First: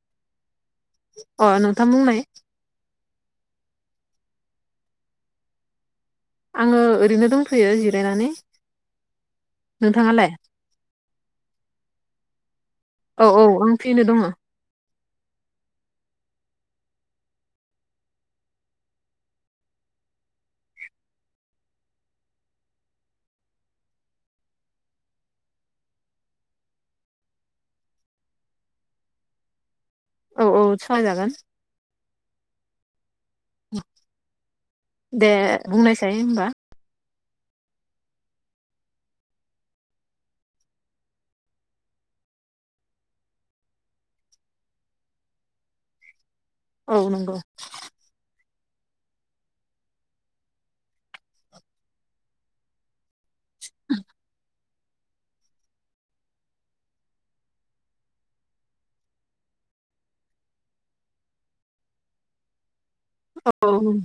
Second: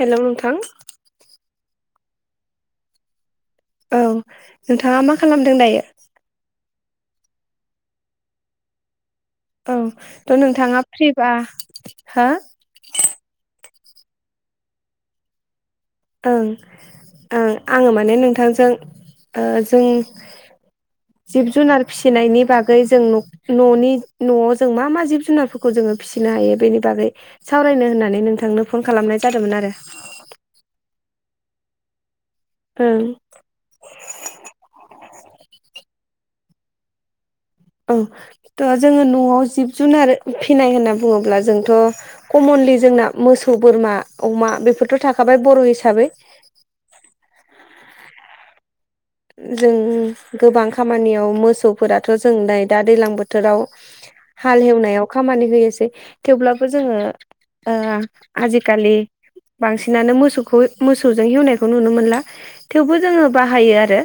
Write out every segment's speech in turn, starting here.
हेल' नोंथां अ नोंथां बुंनाय औ नोंथाङा मा खालामदों दायो। आङो ओरैनो दंथैयो जिरायनानै। औ नोंथाङालाय थ' नोंथाङा फ्रिबा हो औ औ आं फैनो दङ। ओं ओं आङो माने नोंथांजों जों जिब जुनार फिसिनायनि बागै जों न'नि न'आव जों मा मा जिब जुनारफोरखौ जोङो फिसिनो हायो बेनि बागै सावरायनो होननानै नोंथांनो फन खालामनाय जादोंमोन आरो। औ औ सहायजागोन ओं दे बुंनायसै होनबा औ थ' जोङो न'आव जिब जुनार फिसिनाय होनना बुङोब्ला जोंथ' कमनलि जोंना मोसौ बोरमा अमा बेफोरथ' थाखाबाय बर' हिसाबै औ नंगौ। जों गोबां खामानियाव मोसौफोराथ' जोंलनाय दा दैलां बोथोराव बोथोराव हाल एवनायाव खामानि होयोसै थेवब्लाबो जोङो ओ आजिखालि बांसिनानो मोसौखौ मोसौजों हेवनायखौ नुनो मोनला थेवबो जोङो औ बाहायो आरो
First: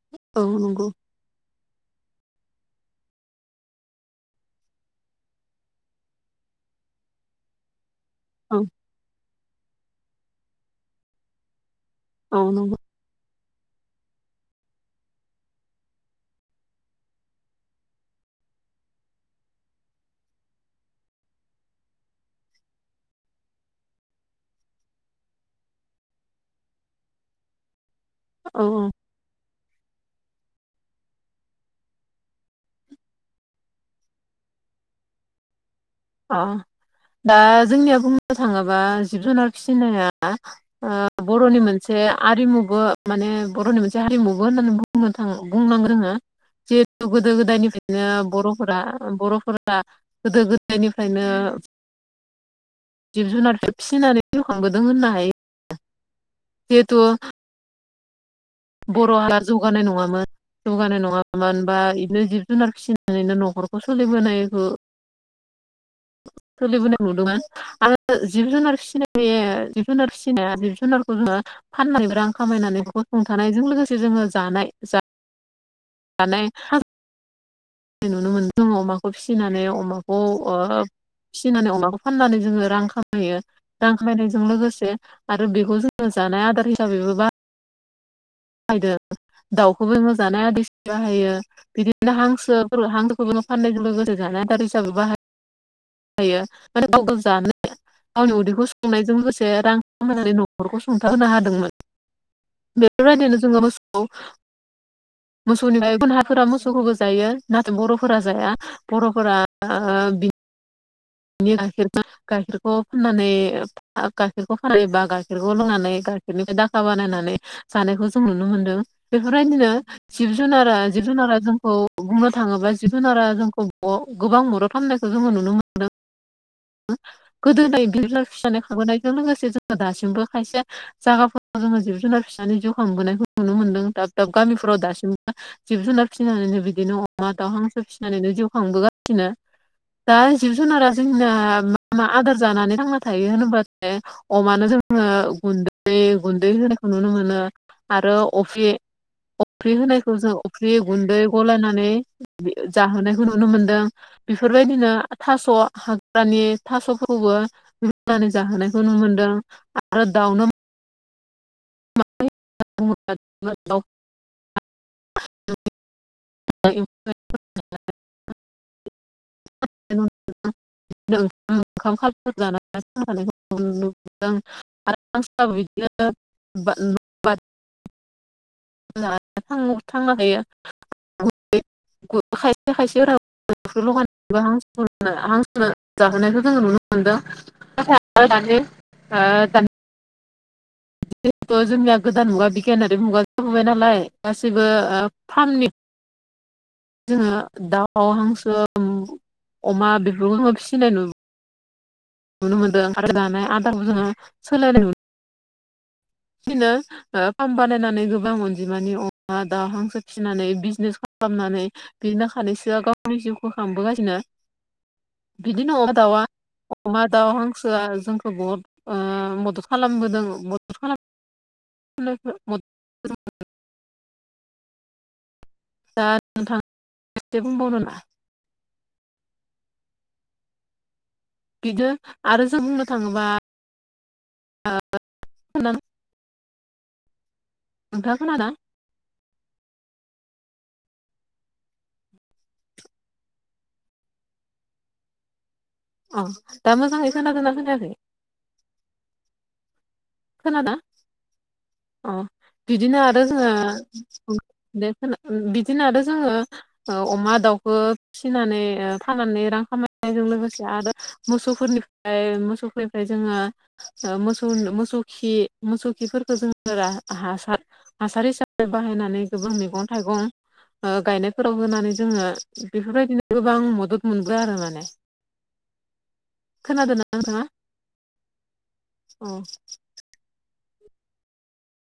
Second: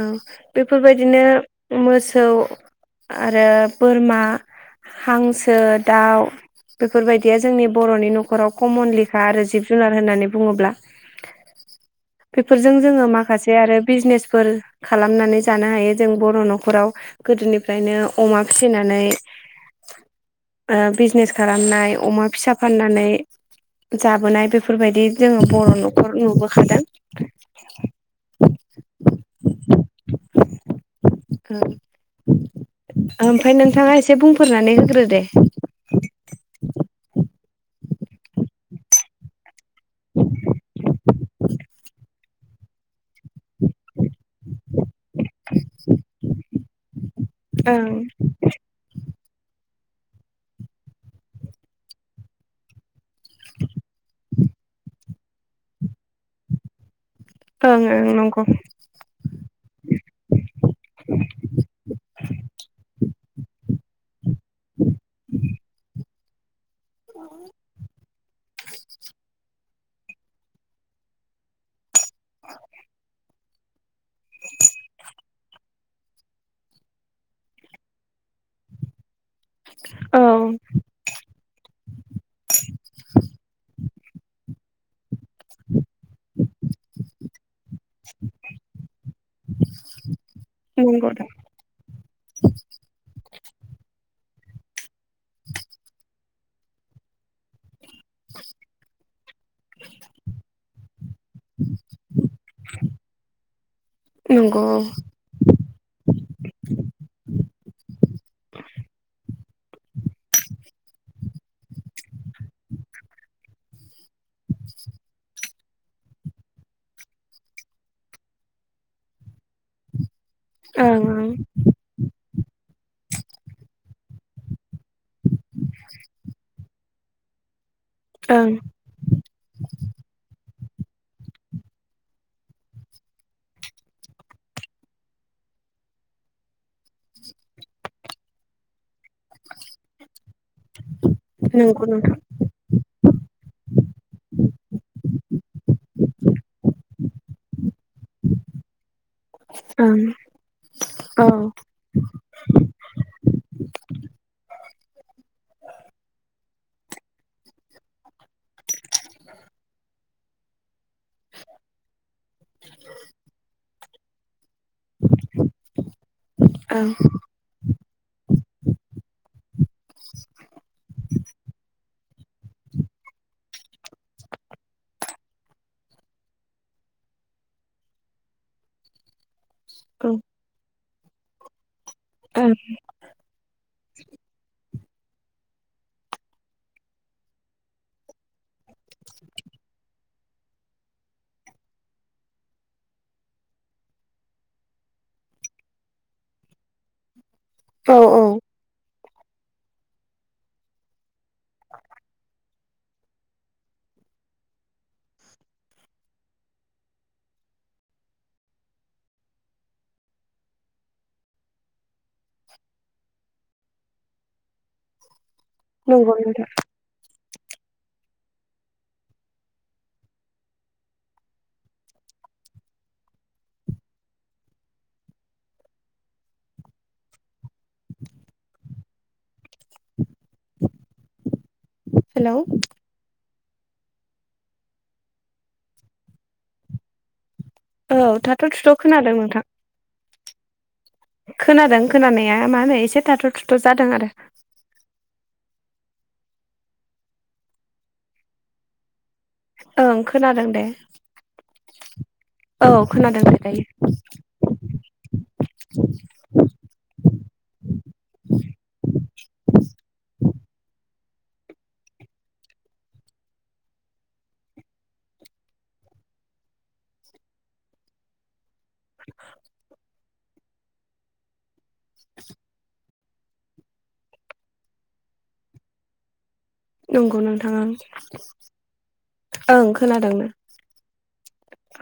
औ बेफोरबायदि बिदिनो मोसौ आरो बोरमा हांसो दाउ बेफोरबायदिया जोंनि बर'नि न'खराव औ कमनलिखा आरो जिब जुनार होननानै बुङोब्ला औ बेफोरजों नंगौ जोङो मा जे आरो बिजनेसफोर खालामनानै जानो हायो जों बर' न'खराव गोदोनिफ्रायनो अमा फिसिनानै बिजनेस खालामनाय अमा फिसा फाननानै जाबोनाय बेफोरबायदि जोङो बर' न'खर नुबोखादों औ औ औ ओमफ्राय नोंथाङा एसे बुंफोरनानै होग्रो दे अ दा जोंनिया बुंनो थाङोबा जिब जुनार फिसिनाया ओ बर'नि मोनसे आरिमुबो माने बर'नि मोनसे हारिमुबो होननानै बुंनो थाङो बुंनां जोङो जिहेतु गोदो ओं गोदायनिफ्रायनो बर'फोरा बर'फोरा गोदो गोद [unintelligible] निफ्रायनो जिब जुनारखौ फिसिनानै जिवखांबोदों होननो हायो जिहेथु [unintelligible] ओ नंगौ बर' हा जौगानाय नङामोन जौगानाय नङामोन बा बिनो जिब जुनार फिसिनानैनो न'खरखौ सोलिबोनायखौ [inaudible] सलिबो नुदोंमोन आरो जिब जुनार फिसिनाय बे जिब जुनार फिसिनाया जिब जुनारखौ जोङो फानना [unintelligible] रां खामायनानै बेखौ सुंथानायजों लोगोसे जोङो जानाय जा जानाय नुनो मोनो जों अमाखौ फिसिनानै औ अमाखौ ओ फिसिनानै अमाखौ फाननानै जोङो रां खामायो रां खामायनायजों लोगोसे आरो बेखौ जोङो जानाय आदार हिसाबैबो बा [unintelligible] दाउखौबो [unintelligible] जानाय आदेस नंगौ दा बाहायो बिदि [unintelligible] हांसो [unintelligible] फाननायजों लोगोसे जानाय आदार हिसाबै बाहाय हायो [unintelligible] जानो गावनि उदैखौ सुफुंनायजों लोगोसे रां खामनानै न'खरखौ सुंथाहोनो हादोंमोन बेफोरबायदिनो जोङो मोसौखौ नंगौ औ मोसौनि [unintelligible] गुबुन हारिफोरा मोसौखौबो जायो नाथाय बर'फोरा जाया बर'फोरा ओ बि [unintelligible] गाइखेरख गाइखेरखौ फुननानै [unintelligible] गाइखेरखौ [unintelligible] बा गाइखेरखौ लोंनानै गाइखेरनिफ्राय दाखा बानायनानै जानायखौ जों नुनो मोनदों बेफोरबायदिनो जिब जुनारा जिब ओं जुनारा जोंखौ बुंनो थाङोब्ला जिब जुनारा जोंखौ [unintelligible] गोबां मदद खालामनायखौ जोङो नुनो मो गोदोनो [unintelligible] ओं फिसिनानै [unintelligible] जों लोगोसे जोङो दासिमबो खायसे जागाफोराव जोङो जिब जुनार फिसानि जिउ खांबोनायखौ नुनो मोन्दों दाब दाब गामिफोराव दासिमबो जिब जुनार फिनानैनो बिदिनो अमा दाउ हांसो फिनानैनो जिउ खांबोगा नो दा जिब जुनारा जोंना मा नंगौ मा नोंथां आ दार जानानै थांना थायो होनबाथाय अमानो जोङो गुन्दै गुन्दै होनायखौ नुनो मोनो आरो अफ्रि अफ्रि ओं होनायखौ जों अफ्रि गुन्दै औ गलायनानै जाहोनायखौ नुनो मोनदों बेफोरबायदिनो थास' हाग्रानि थास'फोरखौबो रुनानै जाहोनायखौ नु मोनदों आरो दावनोम [unintelligible] ओं [unintelligible] [unintelligible] औ ओं [unintelligible] [unintelligible] हांसोनो जाहोनायखौ जोङो नुनो मोनदों [unintelligible] ओ दानि जिहेथु जोंनिया गोदान मुगा बिगियानारि मुगा जाबोबाय नालाय गासिबो ओ फार्मनि जोङो औ दाउ औ हांसो उ अमा बेफोरखौ फिसिनाय नु [inaudible] नुनो मोनदों आरो जानाय आदाखौ जोङो सोलायनाय नु [unintelligible] नो ओ फार्म बानायनानै गोबां अनजिमानि अमा दाउ हांसो फिसिनानै बिजनेस खालामनानै बिनो खानैसोया गावनि जिउखौ खांबोगासिनो बिदि न नंगौ दाउआ नोंथां अमा दाउ हांसोआ जोंखौ बहुद ओ मदद खालामबोदों मदद खालाम [unintelligible] दा नोंथां एसे बुंबावनो ना बिदो हेलौ आरो जों बुंनो थाङोबा औ नोंथाङा थाथ' खोनादों थुथ' खोनादों नोंथां। खोनादों खोनानाया मा होनो एसे थाथ' थुथ' जादों आरो। अ दा मोजाङै खोनादों ना खोनायाखै? ओं खोनादों ना अ औ बिदिनो खोनादों आरो दे दायो जोङो दे खोना ओ ओम बिदिनो आरो जोङो ओ अमा दाउखो फिसिनानै ओ फाननानै रां खामायनायजों लोगोसे आरो मोसौफोरनिफ्राय मोसौफोरनि फ्राय जोङो ओ मोसौ मोसौ खि मोसौ खिफोरखौ जों हासार हासार हिसाबै बाहायनानै गोबां मैगं थायगं ओ गायनायफोराव होनानै जोङो बेफोरबायदिनो गोबां मदद मोनदो आरो माने। खोनादोंना नंगौ नोंथाङा नोंथां औ ओं खोनादों ना।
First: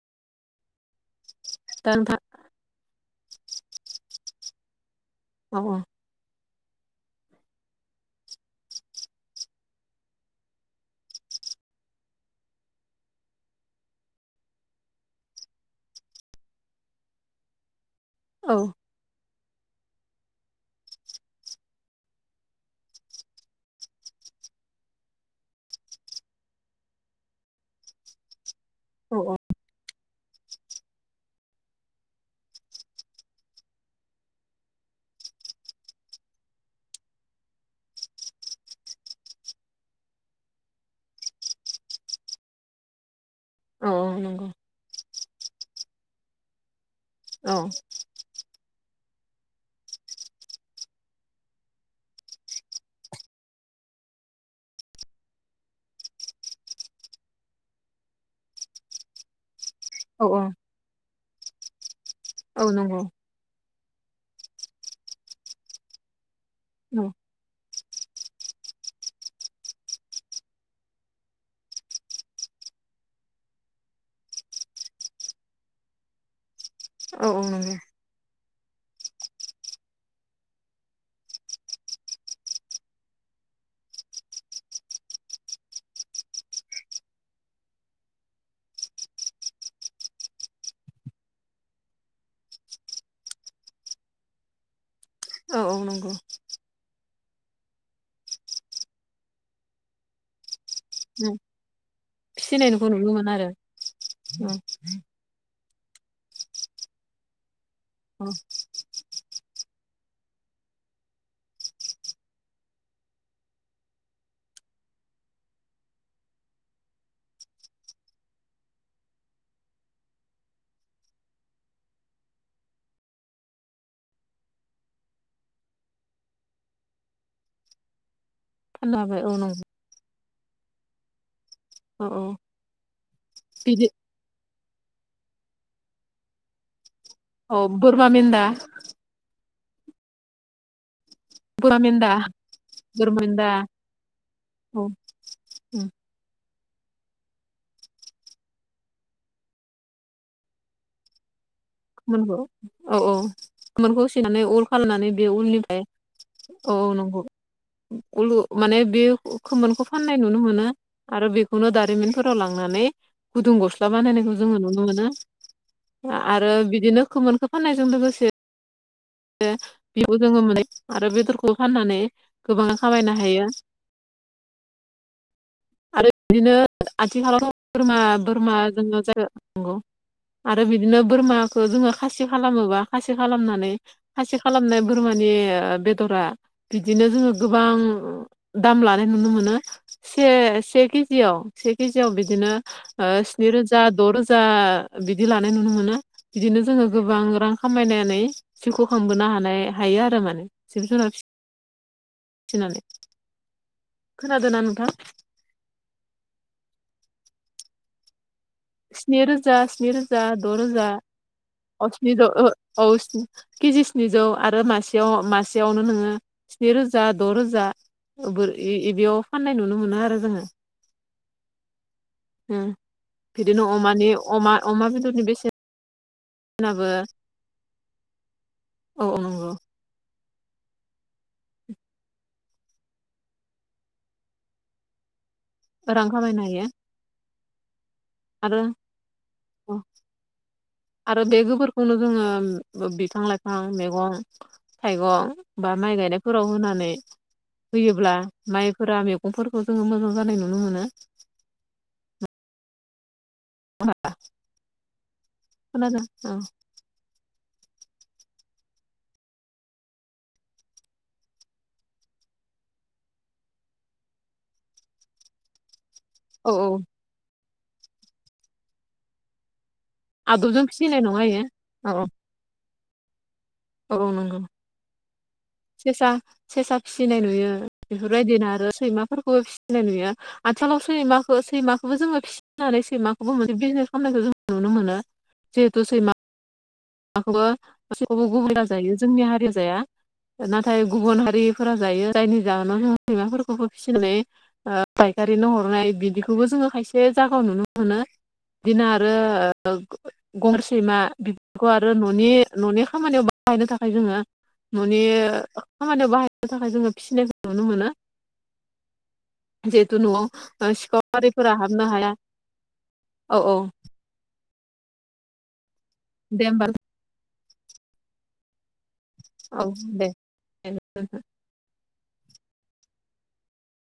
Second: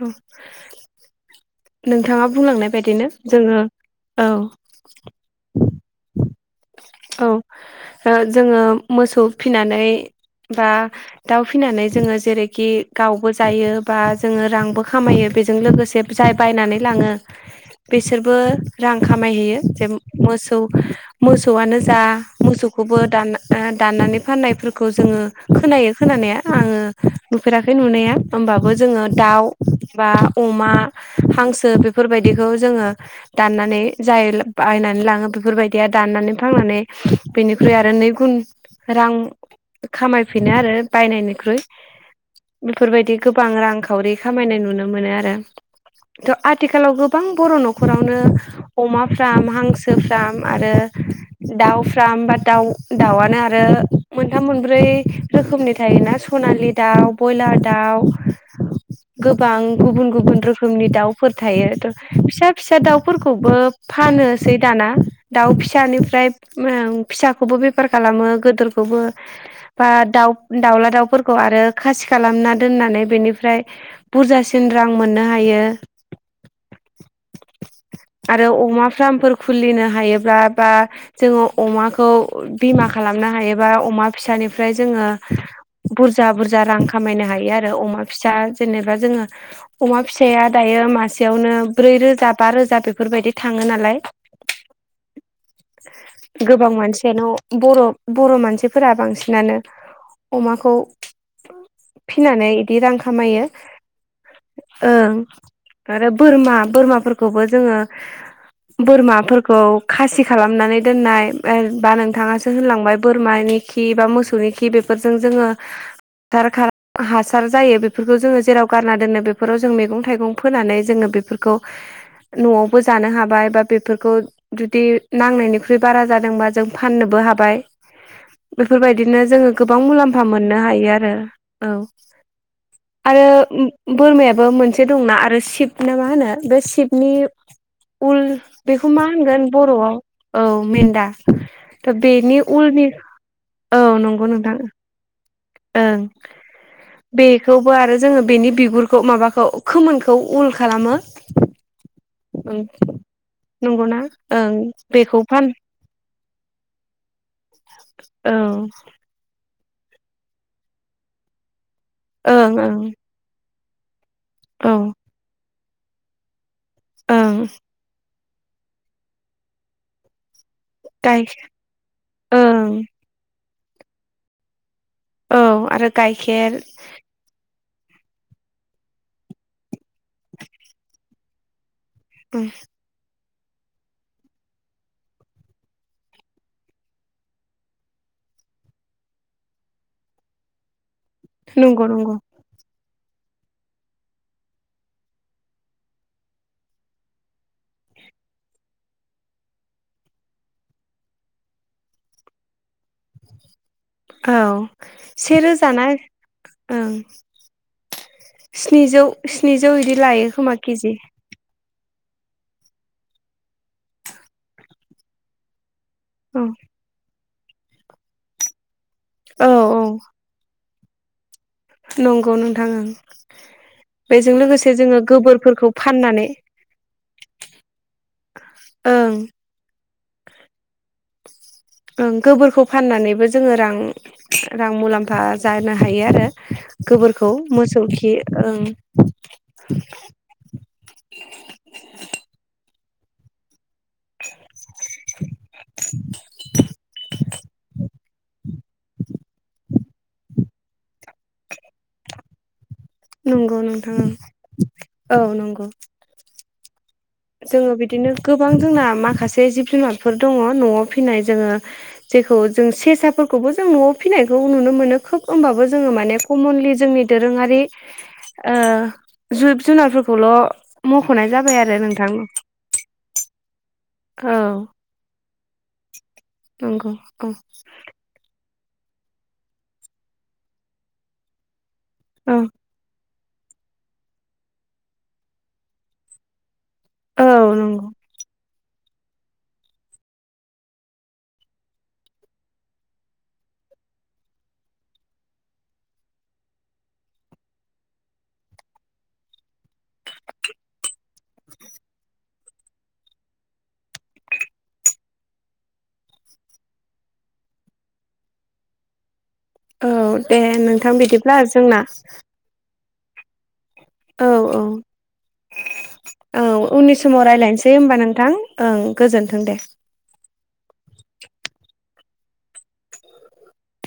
औ दा नोंथां नोंथाङा बुंलांनाय बायदिनो जोङो औ औ औ। औ जोङो मोसौ फिनानै बा दाउ फिसिनानै जोङो जेरैखि गावबो जायो बा जोङो रांबो खामायो बेजों लोगोसे जाय बायनानै लाङो बिसोरबो औ रां खामायहैयो जे मोसौ मोसौआनो जा मोसौखौबो दान दाननानै फाननायफोरखौ जोङो खोनायो खोनानाया आङो नुफेराखै नुनाया। होमबाबो जोङो औ दाउ बा अमा हांसो बेफोर बायदिखौ जोङो दाननानै जाय बायनानै लाङो बेफोर बायदिया दाननानै फाननानै बेनिख्रुइ आरो नै गुन रां खामायफिनो आरो बायनायनिख्रुइ बेफोर बायदि गोबां औ रांखावरि औ नंगौ खामायनाय नुनो मोनो आरो थ' आथिखालाव गो बां बर' औ न'खरावनो अमा फ्राम हांसो फ्राम आरो दाउ फ्राम बा दाउ दाउआनो आरो आरो मोनथाम मोनब्रै रोखोमनि थायोना सनालि दाउ बयलार दाउ गोबां गुबुन औ गुबुन रोखोमनि दाउफोर थायो फिसा औ फिसा नंगौ दाउफोरखौ खौबो फानोसै दाना दाउ फिसानिफ्राय फिसाखौबो बे फोर खालामो गोदोरखौबो बा दाउ दाउला दाउफोरखौ आरो खासि खालामना दोननानै बेनिफ्राय बुरजासिन रां मोननो हायो। औ औ नंगौ। आरो अमा फार्मफोर खुलिनो हायोब्ला बा जोङो अमाखौ बिमा खालामनो हायोबा अमा फिसानिफ्राय जोङो बुरजा बुरजा रां खामायनो हायो आरो अमा फिसा जेनेबा जोङो अमा फिसाया दायो मासेयावनो ब्रै रोजा बा रोजा बेफोरबायदि थाङो नालाय। [inaudible] औ औ नंगौ। गोबां मानसियानो बर' बर' मानसिफोरा बांसिनानो अमाखौ फिनानै इदि फिसिनायखौ रां नुनो मोनो खामायो आरो औ ओं। आरो बोरमा बोरमाफोरखौबो जोङो औ बोरमाफोर खौ खासि खालामनानै दोननाय बा नोंथाङासो होनलांबाय बोरमानि खि बा मोसौनि खि बेफोरजों जोङो हासार हासार जायो बेफोरखौ जोङो जेराव गारना दोननो बेफोराव जों मैगं थाइगं फोनानै जोङो बेफोर खौ न'आवबो जानो हाबाय बा बेफोरखौ जुदि नांनायनिख्रुइ बारा जादोंबा जों फाननोबो हाबाय फाननो बेफोरबायदिनो हाबाय औ जोङो नंगौ गोबां मुलाम्फा मोननो हायो आरो। औ आरो बिदि बोरमायाबो मोनसे दंना आरो शिब ना मा होनो बे शबनि औ बोरमा उल मेन्दा बे खौ मा होनगोन बर'आव औ मेन्दा बोरमा दा मेनदा बेनि औ नंगौ नोंथां औ औ ओं बेखौबो आरो जोङो बेनि बिगुरखौ माबाखौ खोमोनखौ उल खालामो [unintelligible] औ औ नंगौना खोमोनखौ सिननानै ओं उल खालामनानै बेखौ बे फान उलनिफ्राय औ औ नंगौ ओं [unintelligible] माने बे खोमोनखौ फाननाय नुनो मोनो आरो बेखौनो दारिमिनफोराव ओं ओं लांनानै गुदुं ग स्ला बानायनायखौ जोङो औ नुनो मोनो आरो बिदिनो ओं खोमोनखो फाननायजों लोगोसे [unintelligible] आरो गाय बेदरखौ फाननानै ओं गोबां खामायनो हायो। औ आरो आरो गाइखेर बिदिनो आथिखालावथ' बोरमा बोरमाजोंनो नांगौ आरो बिदिनो बोरमाखौ जोङो खासि खालामोबा खासि खालामनानै खासि खालामनाय बोरमानि बेदरा बिदिनो जोङो गोबां दाम लानाय नुनो मोनो से से केजियाव से नंगौ केजियाव नंगौ बिदिनो स्नि रोजा द' रोजा बिदि लानाय नुनो मोनो। बिदिनो जोङो गोबां रां खामायनानै जिउखौ खांबोनो हानाय हायो आरो माने जिब जुनार फिनानै औ से रोजा ना ओं स्निजौ स्नि रोजा स्निजौ स्नि बिदि रोजा लायो द' खोमा रोजा केजि [unintelligible] केजि स्निजौ आरो मासेयाव मासेयावनो नोङो औ स्नि रोजा द' रोजा बे-बेयाव औ फाननाय नुनो औ मोनो आरो जोङो। नंगौ नोंथां उम ओं बिदिनो अमानि बेजों अमा लोगोसे अमा जोङो बेदरनि गोबोरफोरखौ फाननानै बेसेनाबो औ औ ओं नंगौ गोबोरखौ फाननानैबो जोङो रां रां मुलाम्फा जानो हायो रां आरो खामायनो हायो गोबोरखौ मोसौखि आरो आरो बे गोबोरखौनो जोङो बिफां लाइफां मेगं थाइगं बा माइ गायनायफोराव होनानै होयोब्ला माइफोरा मैगंफोरखौ जोङो मोजां जानाय नुनो मोनो। नंगौ नोंथां ओं औ नंगौ ओं जोङो बिदिनो गोबां जोंना माखासे जिब जुनारफोर दङ न'आव फिनाय जोङो जेखौ जों सेसाफोरखौबो जों न'आव फिसिनायखौ नुनो मोनो खोब होमबाबो जोङो माने औ कमनलि औ जोंनि दोरोङारि जिब जुनारफोरखौल' आदबजों फिसिनाय नङा मख'नाय इयो जाबाय आरो औ नोंथां औ नंगौ सेसा सेसा नंगौ फिसिनाय औ नुयो बेफोरबायदिनो आरो सैमाफोरखौबो फिसिनाय नुयो आथिखालाव सैमाखौ सैमा जोङो औ फिसिनानै सैमाखौबो मोनसे बिजनेस खालामनायखौ जों नुनो मोनो जेहुतु सैमा खौबो औ नंगौ गासैखौबो गुबुना जायो जोंनि हारि जाया नाथाय गुबुन हारिफोरा जायो जायनि जाहोनाव जों सैमाफोरखौबो फिसिनानै ओ फायखारिनो हरनाय बिदिखौबो जोंङो खायसे जागायाव नुनो मोनो। बिदिनो आरो ओ गर सैमा बेखौ आरो न'नि न'नि खामानियाव बाहायनो थाखाय जोंङो ननि खामानियाव बाहायनो थाखाय जोंङो फिसिनायखौ नुनो मोनो। [inaudible] औ जिहेतु दे न'आव ओ नोंथां बिदिब्ला सिखावारिफोरा जोंना हाबनो हाया। औ औ औ औ औ दे होमबा उननि समाव रायलायनोसै होमबा नोंथां ओं गोजोन औ दे